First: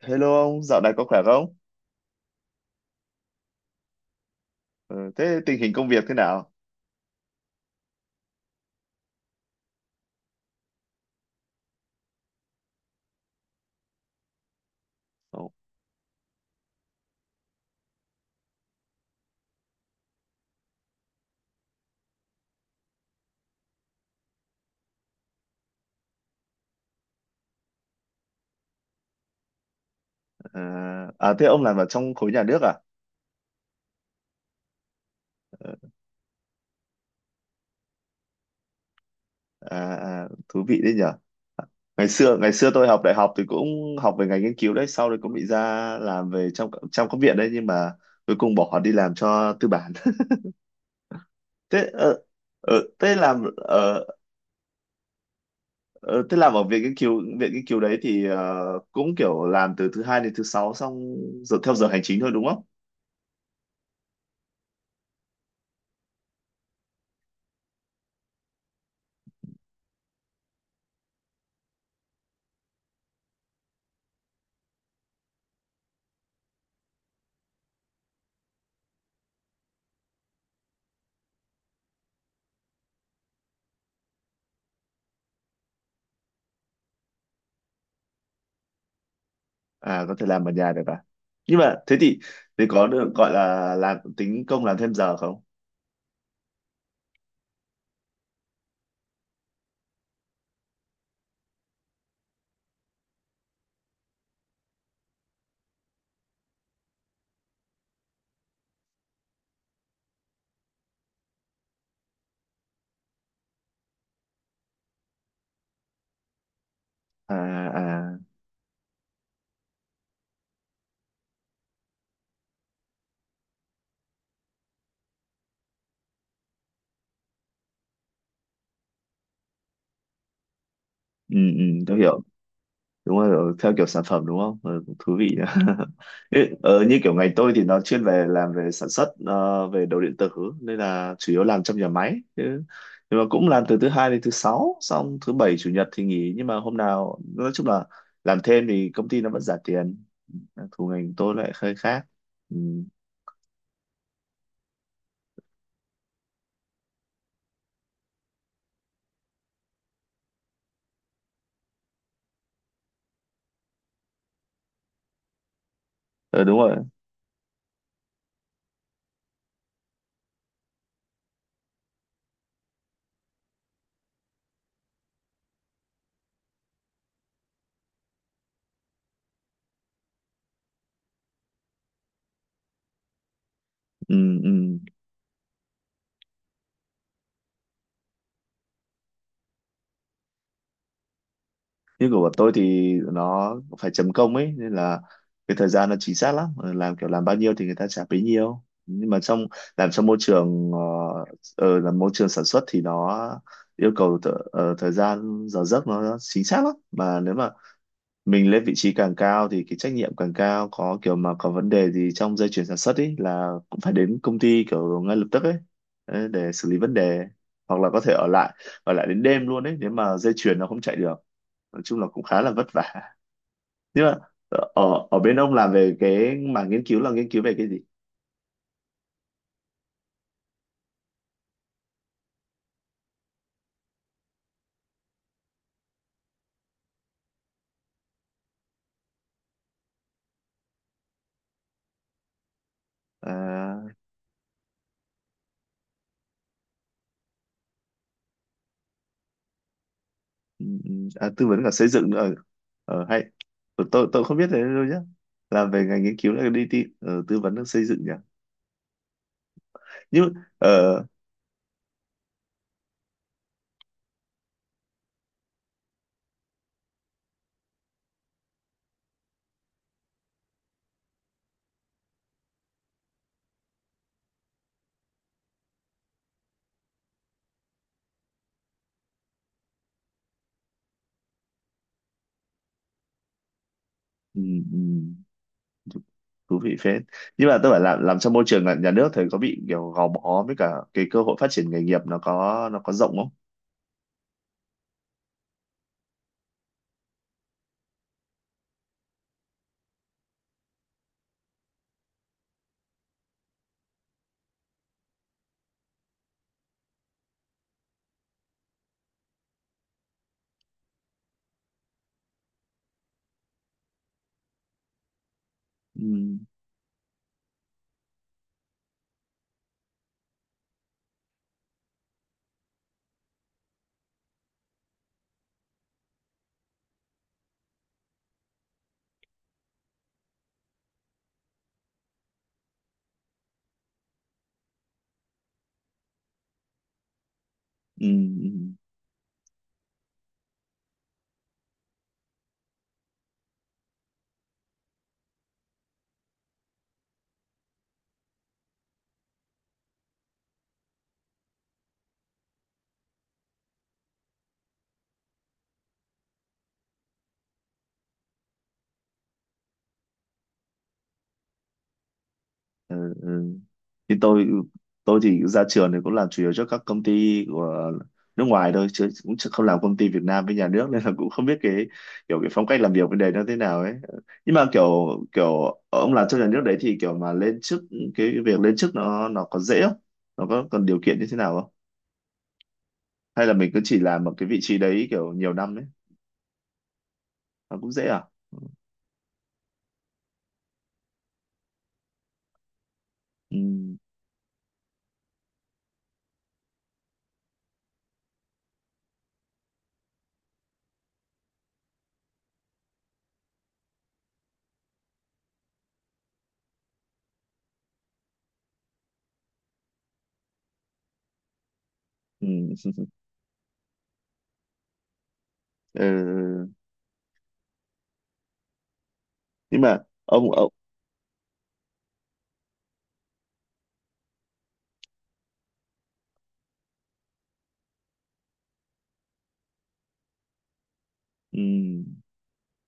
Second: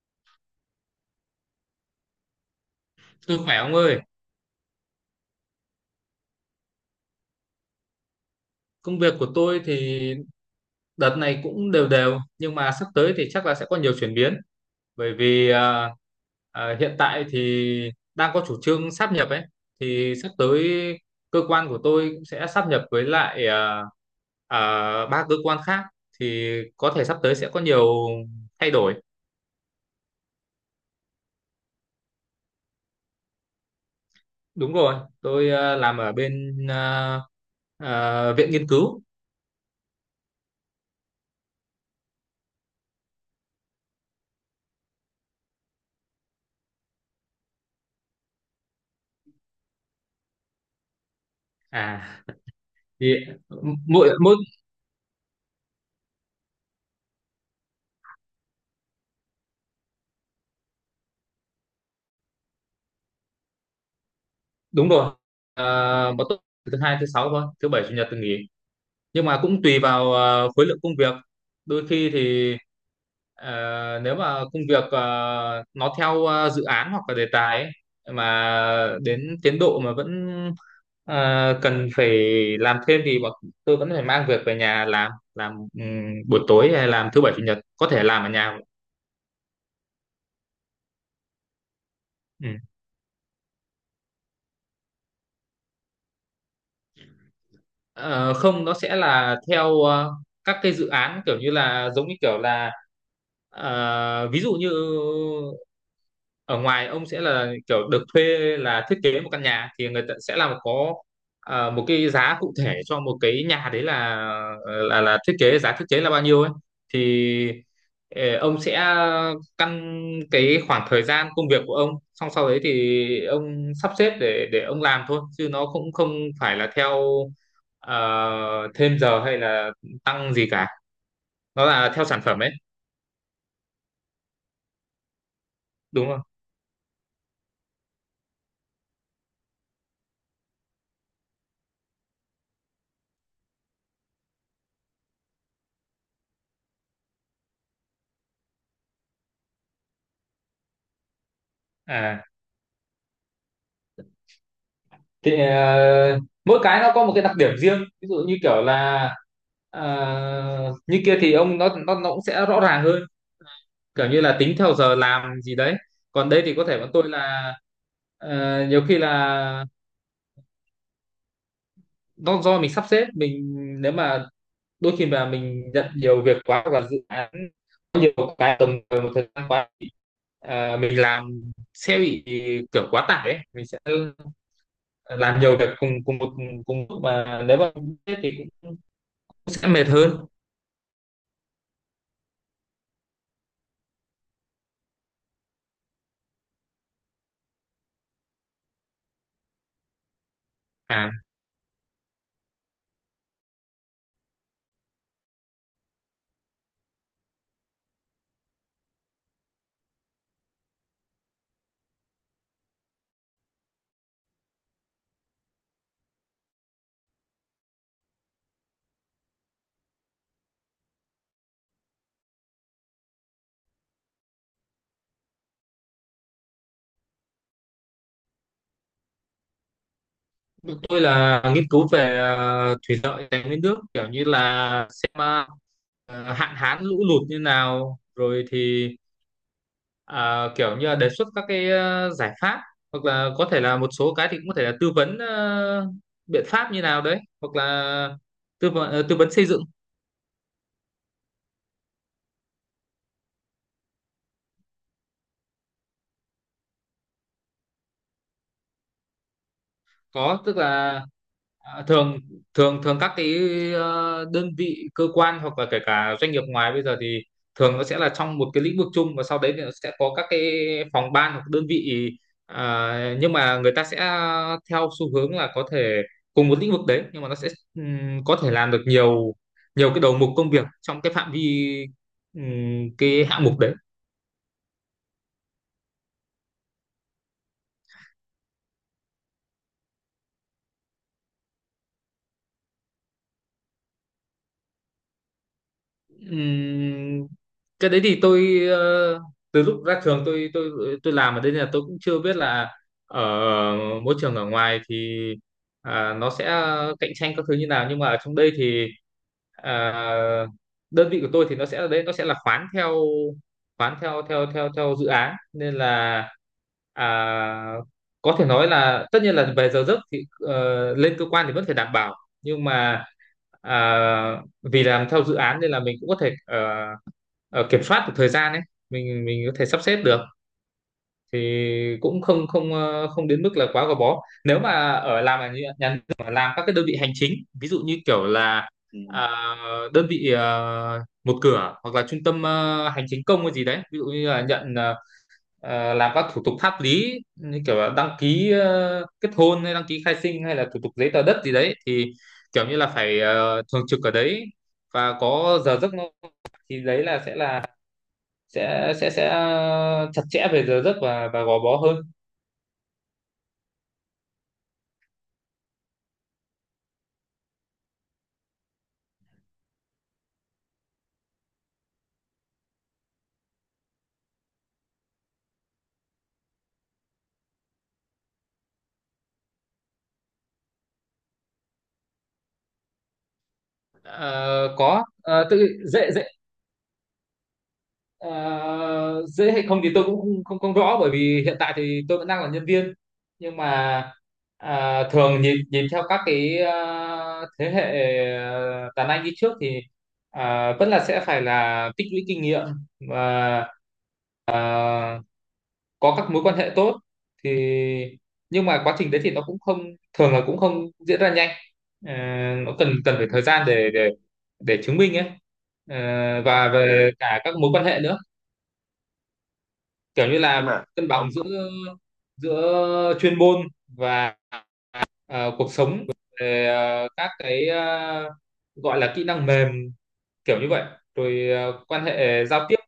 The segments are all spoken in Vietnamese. Hello ông, dạo này có khỏe không? Tôi khỏe ông ơi, Ờ, Thế tình hình công việc thế nào? công việc của tôi thì đợt này cũng đều đều, nhưng mà sắp tới thì chắc là sẽ có nhiều chuyển biến bởi vì Ồ. Hiện tại thì đang có chủ trương sáp nhập ấy, thì sắp tới cơ quan của tôi cũng sẽ sáp nhập với lại à, ba cơ quan khác, thì có thể sắp tới sẽ có nhiều thay đổi. À, à thế ông làm ở trong khối nhà nước à? Đúng rồi, tôi Ờ. Làm ở bên viện nghiên cứu. À, à thú vị đấy nhở. Ngày xưa tôi học đại học thì cũng học về ngành nghiên cứu đấy, sau đấy cũng bị ra làm về trong trong các viện đấy nhưng mà cuối cùng bỏ đi làm cho tư bản. Thế À ờ, ờ, thì thế làm ờ, mỗi mỗi ờ, Thế làm ở viện nghiên cứu đấy thì cũng kiểu làm từ thứ hai đến thứ sáu xong giờ theo giờ hành chính thôi đúng không? đúng rồi, à, bọn tôi thứ hai thứ sáu thôi, thứ bảy chủ nhật thì nghỉ, nhưng mà cũng tùy vào khối lượng công việc. Đôi khi thì nếu mà công việc nó theo dự án hoặc là đề tài ấy, mà đến tiến độ mà vẫn cần phải làm thêm thì bọn tôi vẫn phải mang việc về nhà làm, buổi tối hay làm thứ bảy chủ nhật, có thể làm ở nhà. À, có thể làm ở nhà được à, nhưng mà thế thì Ừ. Có được gọi là làm tính công làm thêm giờ không? Ờ, Không, nó sẽ là theo các cái dự án, kiểu như là giống như kiểu là, ví dụ như ở ngoài ông sẽ là kiểu được thuê là thiết kế một căn nhà, thì người ta sẽ làm có một cái giá cụ thể cho một cái nhà đấy, là thiết kế, giá thiết kế là bao nhiêu ấy. À. Thì À. Ông sẽ căn cái khoảng thời gian công việc của ông, xong sau đấy thì ông sắp xếp để ông làm thôi, chứ nó cũng không phải là theo ờ, thêm giờ hay là tăng gì cả, Ừ, ừ nó là tôi theo hiểu. sản phẩm ấy, Đúng rồi, theo kiểu sản phẩm đúng không? Ừ, cũng thú vị nhỉ. đúng không. Ê, như kiểu ngành tôi thì nó chuyên về làm về sản xuất, về đồ điện tử nên là chủ yếu làm trong nhà máy chứ, nhưng mà cũng làm từ thứ hai đến thứ sáu xong thứ bảy chủ nhật thì nghỉ, nhưng mà hôm nào nói chung là làm thêm thì công ty nó vẫn trả tiền. Thủ ngành tôi lại hơi khác. À Ừ. thì mỗi cái nó có một cái đặc điểm riêng, ví dụ như kiểu là ờ, như kia thì ông nó cũng sẽ rõ ràng hơn, kiểu như là tính theo giờ làm gì đấy. Còn đây Ờ thì đúng có rồi. thể bọn tôi là nhiều khi là nó do mình sắp xếp mình, nếu mà đôi khi mà mình nhận nhiều việc quá hoặc là dự án có nhiều cái tầm một thời gian quá thì mình làm sẽ bị kiểu quá tải ấy. Mình sẽ Ừ, ừ. làm nhiều việc cùng cùng một cùng lúc, mà nếu mà thế thì cũng sẽ mệt hơn. Như của bọn tôi thì nó phải chấm công ấy, nên là cái thời gian nó chính xác lắm. Ờ, làm kiểu làm bao nhiêu thì người ta trả bấy nhiêu, nhưng mà làm trong môi trường À, là môi trường sản xuất thì nó yêu cầu thời gian giờ giấc nó chính xác lắm, mà nếu mà mình lên vị trí càng cao thì cái trách nhiệm càng cao, có kiểu mà có vấn đề gì trong dây chuyền sản xuất ấy là cũng phải đến công ty kiểu ngay lập tức ấy, để xử lý vấn đề, hoặc là có thể ở lại, đến đêm luôn ấy nếu mà dây chuyền nó không chạy được. Nói chung là cũng khá là vất vả, nhưng mà ở ở bên ông làm về cái mảng nghiên cứu là nghiên cứu về cái gì? tôi là nghiên cứu về thủy lợi, tài nguyên nước, kiểu như là xem hạn hán lũ lụt như nào, rồi thì kiểu như là đề xuất các cái giải pháp, hoặc là có thể là một À. số cái thì cũng có thể là tư vấn biện pháp như nào đấy, hoặc là tư vấn tư vấn xây dựng. Ừ, ừ. À, tư vấn cả xây dựng nữa. Ờ, Hay, tôi không biết thế đâu nhá, làm về ngành nghiên cứu là đi tư vấn xây dựng nhỉ. nhưng Có tức là, ờ, À, thường thường thường các cái đơn vị cơ quan hoặc là kể cả doanh nghiệp ngoài bây giờ thì thường nó sẽ là trong một cái lĩnh vực chung, và sau đấy thì nó sẽ có các cái phòng ban hoặc đơn vị, nhưng mà người ta sẽ theo xu hướng là có thể cùng một lĩnh vực đấy, nhưng mà nó sẽ có thể làm được nhiều nhiều cái đầu mục công việc trong cái phạm vi, cái hạng mục đấy. ừ, ừ. Thú vị phết. Nhưng mà tôi phải làm trong môi trường là nhà nước thì có bị kiểu gò bó, với cả cái cơ hội phát triển nghề nghiệp nó có, rộng không? Ừm, cái đấy thì tôi từ lúc ra trường tôi làm ở đây, nên là tôi cũng chưa biết là ở môi trường ở ngoài thì nó sẽ cạnh tranh các thứ như nào, nhưng mà ở trong đây thì à, đơn vị của tôi thì nó sẽ ở đấy, nó sẽ là khoán theo, khoán theo theo theo theo dự án, nên là Ừ. à, có thể nói là tất nhiên là về giờ giấc thì lên cơ quan thì vẫn phải đảm bảo, nhưng mà à, vì làm theo dự án nên là mình cũng có thể kiểm soát được thời gian ấy, mình có thể sắp xếp được, thì cũng không không ờ, không đến mức là quá gò bó. Nếu mà ở làm ở nhà nhà nước mà làm các cái đơn vị hành chính, ví dụ như Ừ. kiểu Ừ. là Ừ. Đơn vị một cửa hoặc là trung tâm hành chính công hay gì đấy, ví dụ như là nhận làm các thủ tục pháp lý như kiểu là đăng ký kết hôn, hay đăng ký khai sinh, hay là thủ tục giấy tờ đất gì đấy, thì kiểu như là phải thường trực ở đấy và có giờ giấc. Nó thì đấy là sẽ là sẽ chặt chẽ về giờ giấc và gò bó hơn. Ừ. Ừ. Thì tôi, thì ra trường thì cũng làm chủ yếu cho các công ty của nước ngoài thôi, chứ cũng chứ không làm công ty Việt Nam với nhà nước. Nên là cũng không biết cái kiểu cái phong cách làm việc bên đấy nó thế nào ấy. Nhưng mà kiểu kiểu ông làm trong nhà nước đấy thì kiểu mà lên chức, cái việc lên chức nó có dễ không? Nó có cần điều kiện như thế nào không? Hay là mình cứ chỉ làm một cái vị Ờ, trí có đấy kiểu ờ, nhiều tự năm ấy? dễ dễ Nó cũng dễ à? Ờ, Dễ hay không thì tôi cũng không không rõ, bởi vì hiện tại thì tôi vẫn đang là nhân viên, nhưng Ừ, mà thường nhìn nhìn theo các cái thế hệ đàn anh đi trước thì vẫn là sẽ phải là tích lũy kinh nghiệm và có các mối quan hệ tốt thì, nhưng mà quá trình đấy thì nó cũng không, thường là cũng không diễn ra nhanh. Ờ, ừ. nó cần cần phải thời gian để để chứng minh ấy. Ờ, Ừ. và về cả các mối quan hệ nữa, Nhưng mà kiểu như ông là ông mà cân bằng giữa giữa chuyên môn và cuộc sống, về các cái gọi là kỹ năng mềm kiểu như vậy, rồi ừ. quan hệ giao tiếp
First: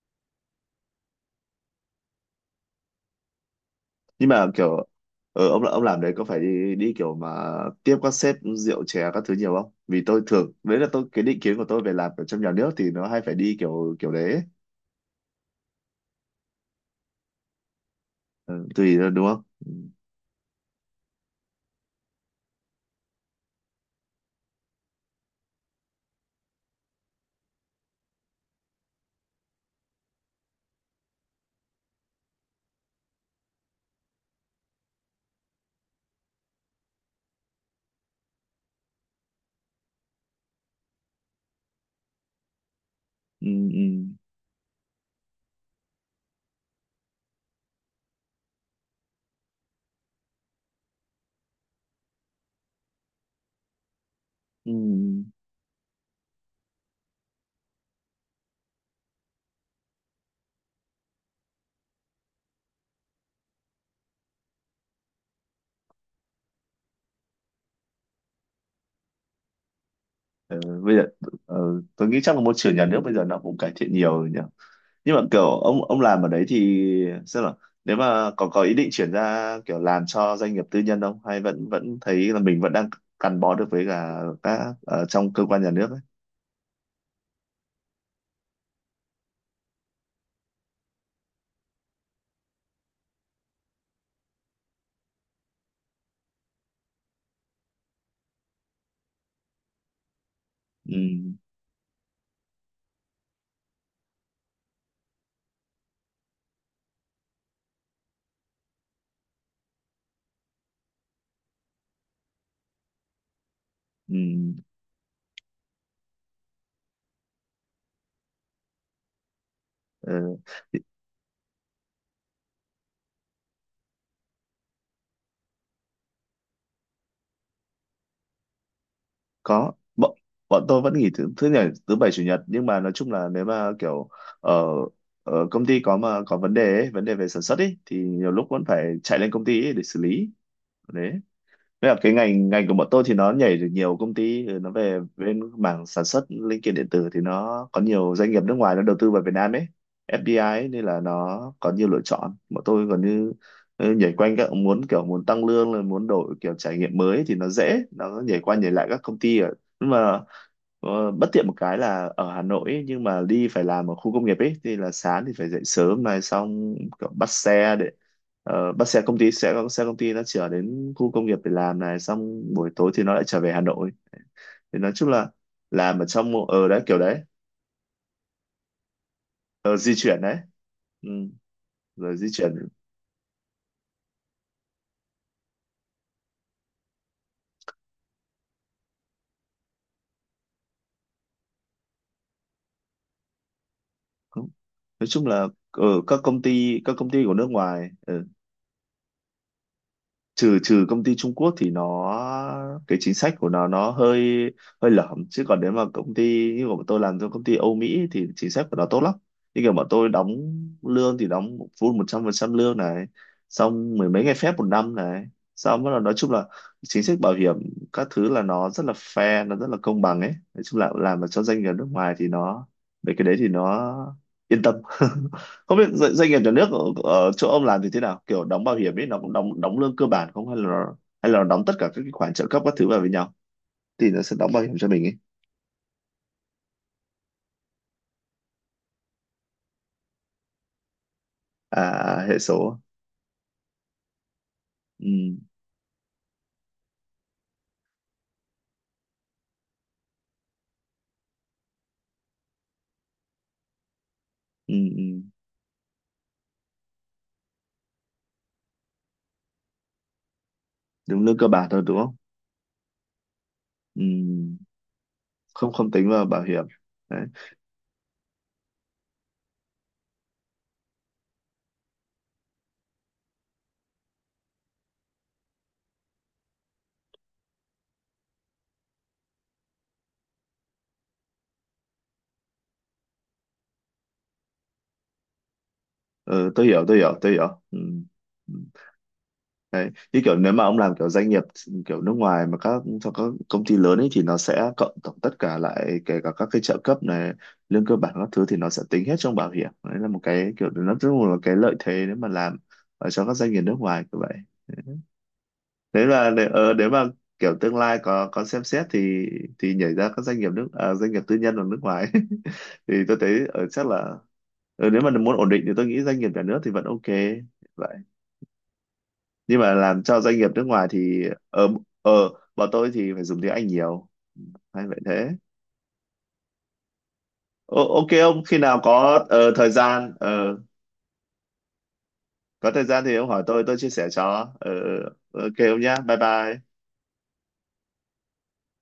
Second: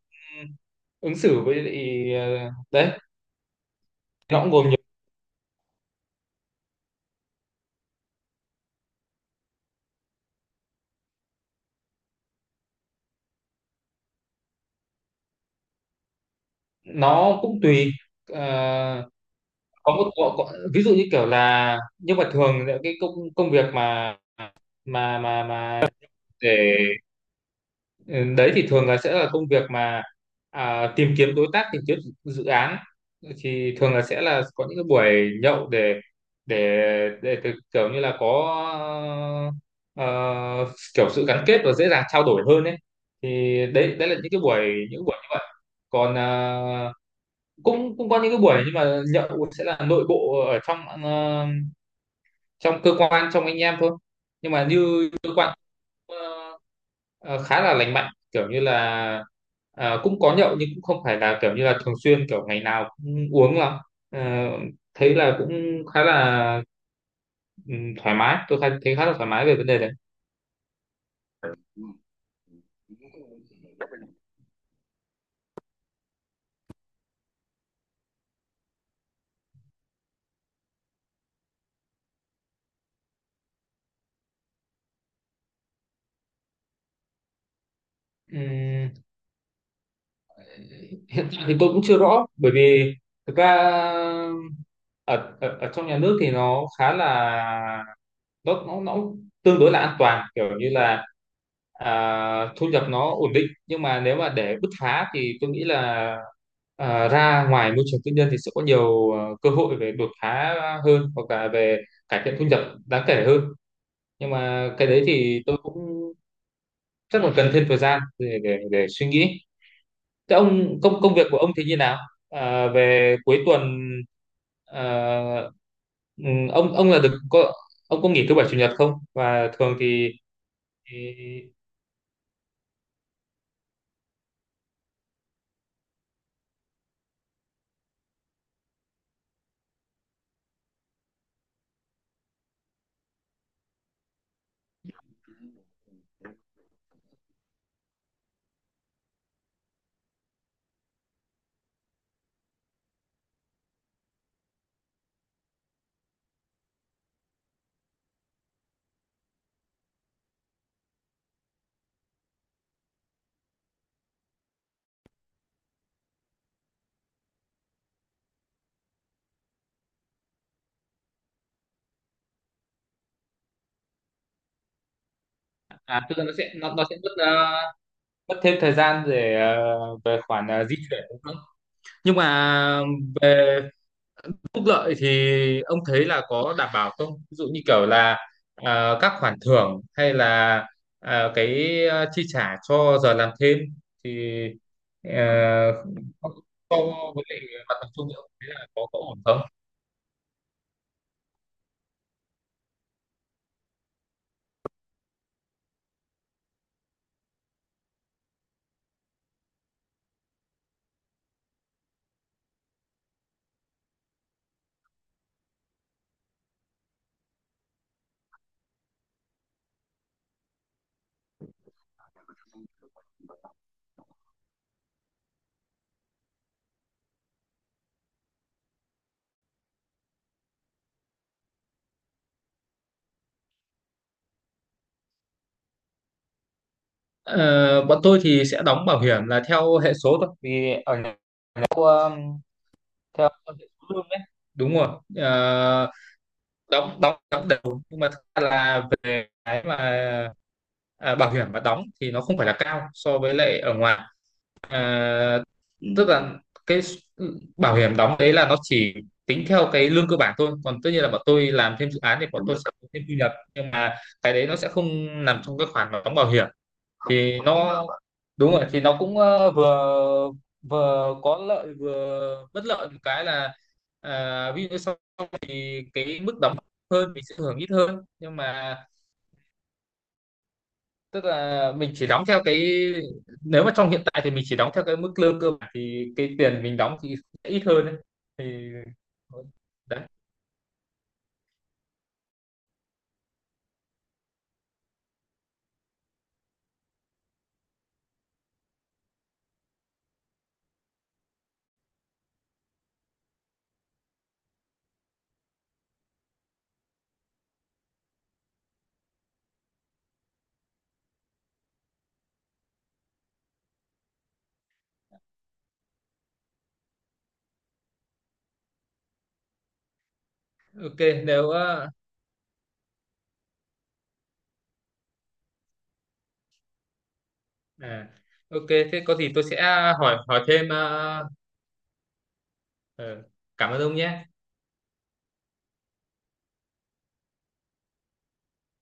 ứng xử với lại, đấy, Nhưng nó mà cũng gồm nhiều. kiểu ông làm đấy có phải đi đi kiểu mà tiếp các sếp rượu chè các thứ nhiều không? Vì tôi thường đấy là tôi, cái định kiến của tôi về làm ở trong nhà nước thì nó hay phải đi kiểu kiểu đấy ấy. Nó cũng tùy. Ờ, Ờ, tùy thôi, đúng không? Ừ. có một ví dụ như kiểu là, nhưng mà thường là cái công công việc mà mà để Ừ, đấy, thì thường là sẽ là công việc mà tìm kiếm đối tác, tìm kiếm dự dự án, thì thường là sẽ là có những cái buổi nhậu để để kiểu như là có ờ, kiểu sự gắn kết và dễ dàng trao đổi hơn ấy. Thì Ừ. Ừ. đấy, đấy là những cái buổi, những buổi như vậy. Còn cũng cũng có những cái buổi nhưng mà nhậu sẽ là nội bộ ở trong trong cơ quan, trong anh em thôi, nhưng mà Ừ. như ờ, ờ, khá là lành mạnh, kiểu như là cũng có nhậu nhưng cũng không phải là kiểu như là thường xuyên, kiểu ngày nào cũng uống lắm. Ờ, Thấy là cũng khá là ừ, thoải mái, thấy khá là thoải mái về vấn đề đấy. Ờ, bây giờ tôi nghĩ chắc là môi trường nhà nước bây giờ nó cũng cải thiện nhiều rồi nhỉ. Nhưng mà kiểu ông làm ở đấy thì sao, là nếu mà còn có ý định chuyển ra kiểu làm cho doanh nghiệp tư nhân không, hay vẫn vẫn thấy là mình vẫn đang gắn bó được với cả các ở trong cơ quan nhà nước ấy? Ừ, hiện tại thì tôi cũng chưa rõ, bởi vì thực ra ở, ở ở trong nhà nước thì nó khá là, nó tương đối là an toàn, kiểu như Ừ. là thu nhập nó ổn định, nhưng mà nếu mà để bứt phá thì tôi nghĩ là ra ngoài môi trường tư nhân thì sẽ có nhiều cơ hội về đột phá hơn, hoặc là về cải thiện thu nhập đáng kể hơn, Ừ. nhưng mà cái đấy thì tôi cũng chắc là cần thêm thời gian để để suy nghĩ. Ờ, Thế thì ông, công công việc của ông thì như nào? À, về cuối tuần à, ừ, ông ông là được có ông có nghỉ thứ bảy chủ nhật không? Và có, thường bọn bọn tôi vẫn thì nghỉ thứ thứ nhảy thứ bảy chủ nhật, nhưng mà nói chung là nếu mà kiểu ở ở công ty có, mà có vấn đề ấy, vấn đề về sản xuất ấy, thì nhiều lúc vẫn phải chạy lên công ty ấy để xử lý. Đấy. Thế là cái ngành ngành của bọn tôi thì nó nhảy được nhiều công ty, ừ, nó về bên mảng sản xuất linh kiện điện tử thì nó có nhiều doanh nghiệp nước ngoài nó đầu tư vào Việt Nam ấy, FDI ấy, nên là nó có nhiều lựa chọn. Bọn tôi còn như, ừ, nhảy quanh các, muốn kiểu muốn tăng lương rồi muốn đổi kiểu trải nghiệm mới thì nó dễ, nó nhảy qua nhảy lại các công ty. Ở, nhưng mà bất tiện một cái là ở Hà Nội ấy, nhưng mà đi phải làm ở khu công nghiệp ấy thì là sáng thì phải dậy sớm này, xong kiểu bắt xe để, ờ, bắt xe công ty, sẽ có xe công ty nó chở đến khu công nghiệp để làm này, xong buổi tối thì nó lại trở về Hà Nội. Thì nói chung là làm à ở tức là trong nó mô- sẽ ờ đấy nó sẽ kiểu mất đấy. Mất thêm thời gian để Ờ, di về chuyển đấy. khoản di chuyển Ừ, đúng không? Nhưng rồi di chuyển. mà về phúc lợi thì ông thấy là có đảm bảo không? Ví dụ như kiểu là các khoản thưởng, hay là cái chi trả cho giờ làm thêm, thì Nói chung là à, ở các công so ty, các công ty với của lại nước mặt ngoài, bằng chung thì ông thấy là có ổn không? trừ trừ công ty Trung Quốc thì nó, cái chính sách của nó hơi, hơi lởm, chứ còn nếu mà công ty như của bọn tôi làm cho công ty Âu Mỹ thì chính sách của nó tốt lắm. Như kiểu bọn tôi đóng lương thì đóng full 100% lương này, xong mười mấy ngày phép một năm này, xong bắt đầu nói chung là chính sách bảo hiểm các thứ là nó rất là fair, nó rất là công bằng ấy. Nói chung là làm mà cho doanh nghiệp nước ngoài thì nó, về cái đấy thì nó yên tâm. Không biết doanh nghiệp nhà nước ở chỗ ông làm thì thế nào, kiểu đóng bảo hiểm ấy nó cũng đóng, đóng lương cơ bản không, hay là nó đóng tất cả các cái khoản trợ cấp các thứ vào với nhau thì nó sẽ đóng bảo hiểm cho mình ấy? Ờ, bọn tôi thì sẽ đóng bảo hiểm là theo hệ số thôi, vì ở nhà theo, À. À, hệ số. theo hệ số lương đấy, đúng rồi. Ừ, Ờ, đóng đóng đóng đều, nhưng mà thật ra là về cái mà bảo hiểm mà đóng thì nó không phải là cao so với lại ở ngoài. ừ, ừ. à, Ừ, tức là cái bảo hiểm đóng đấy là nó chỉ tính theo cái lương cơ bản thôi, còn tất nhiên là bọn Đúng lương cơ tôi bản làm thôi thêm đúng dự không? án thì bọn tôi sẽ có thêm thu nhập, nhưng mà cái đấy nó Ừ. sẽ không nằm trong cái Không, không khoản mà tính đóng vào bảo bảo hiểm. hiểm. Đấy. Thì nó, đúng rồi, thì nó cũng vừa, vừa có lợi vừa bất lợi. Một cái là ví dụ sau thì cái mức đóng hơn mình sẽ hưởng ít hơn, nhưng mà tức là mình chỉ đóng theo cái, nếu mà trong hiện tại thì mình chỉ đóng theo cái mức lương cơ bản, thì cái Ừ, tiền tôi mình hiểu, đóng thì sẽ ít ừ. hơn ấy. Thì Ừ. Đấy. đấy, Như kiểu nếu mà ông làm kiểu doanh nghiệp kiểu nước ngoài, mà các cho các công ty lớn ấy, thì nó sẽ cộng tổng tất cả lại, kể cả các cái trợ cấp này, lương cơ bản các thứ, thì nó sẽ tính hết trong bảo hiểm. Đấy là một cái kiểu nó rất là, một cái lợi thế nếu mà làm ở cho các doanh nghiệp nước ngoài như vậy. Nếu là để, nếu mà kiểu tương lai có, xem xét thì, nhảy ra các doanh nghiệp doanh nghiệp tư nhân ở nước ngoài. Thì tôi thấy ở, chắc là nếu mà muốn ổn định thì tôi nghĩ doanh nghiệp nhà nước thì vẫn ok, nhưng mà làm cho doanh nghiệp nước ngoài ok. thì Nếu ở ở bọn tôi thì phải dùng tiếng Anh nhiều. Hay vậy thế. Ô, à, ok, ông khi ok nào thế có có gì tôi sẽ thời gian, hỏi hỏi thêm có thời gian thì ờ, ông hỏi tôi cảm tôi ơn chia ông sẻ nhé. cho. Ờ, ờ, ok ông nhá, bye bye.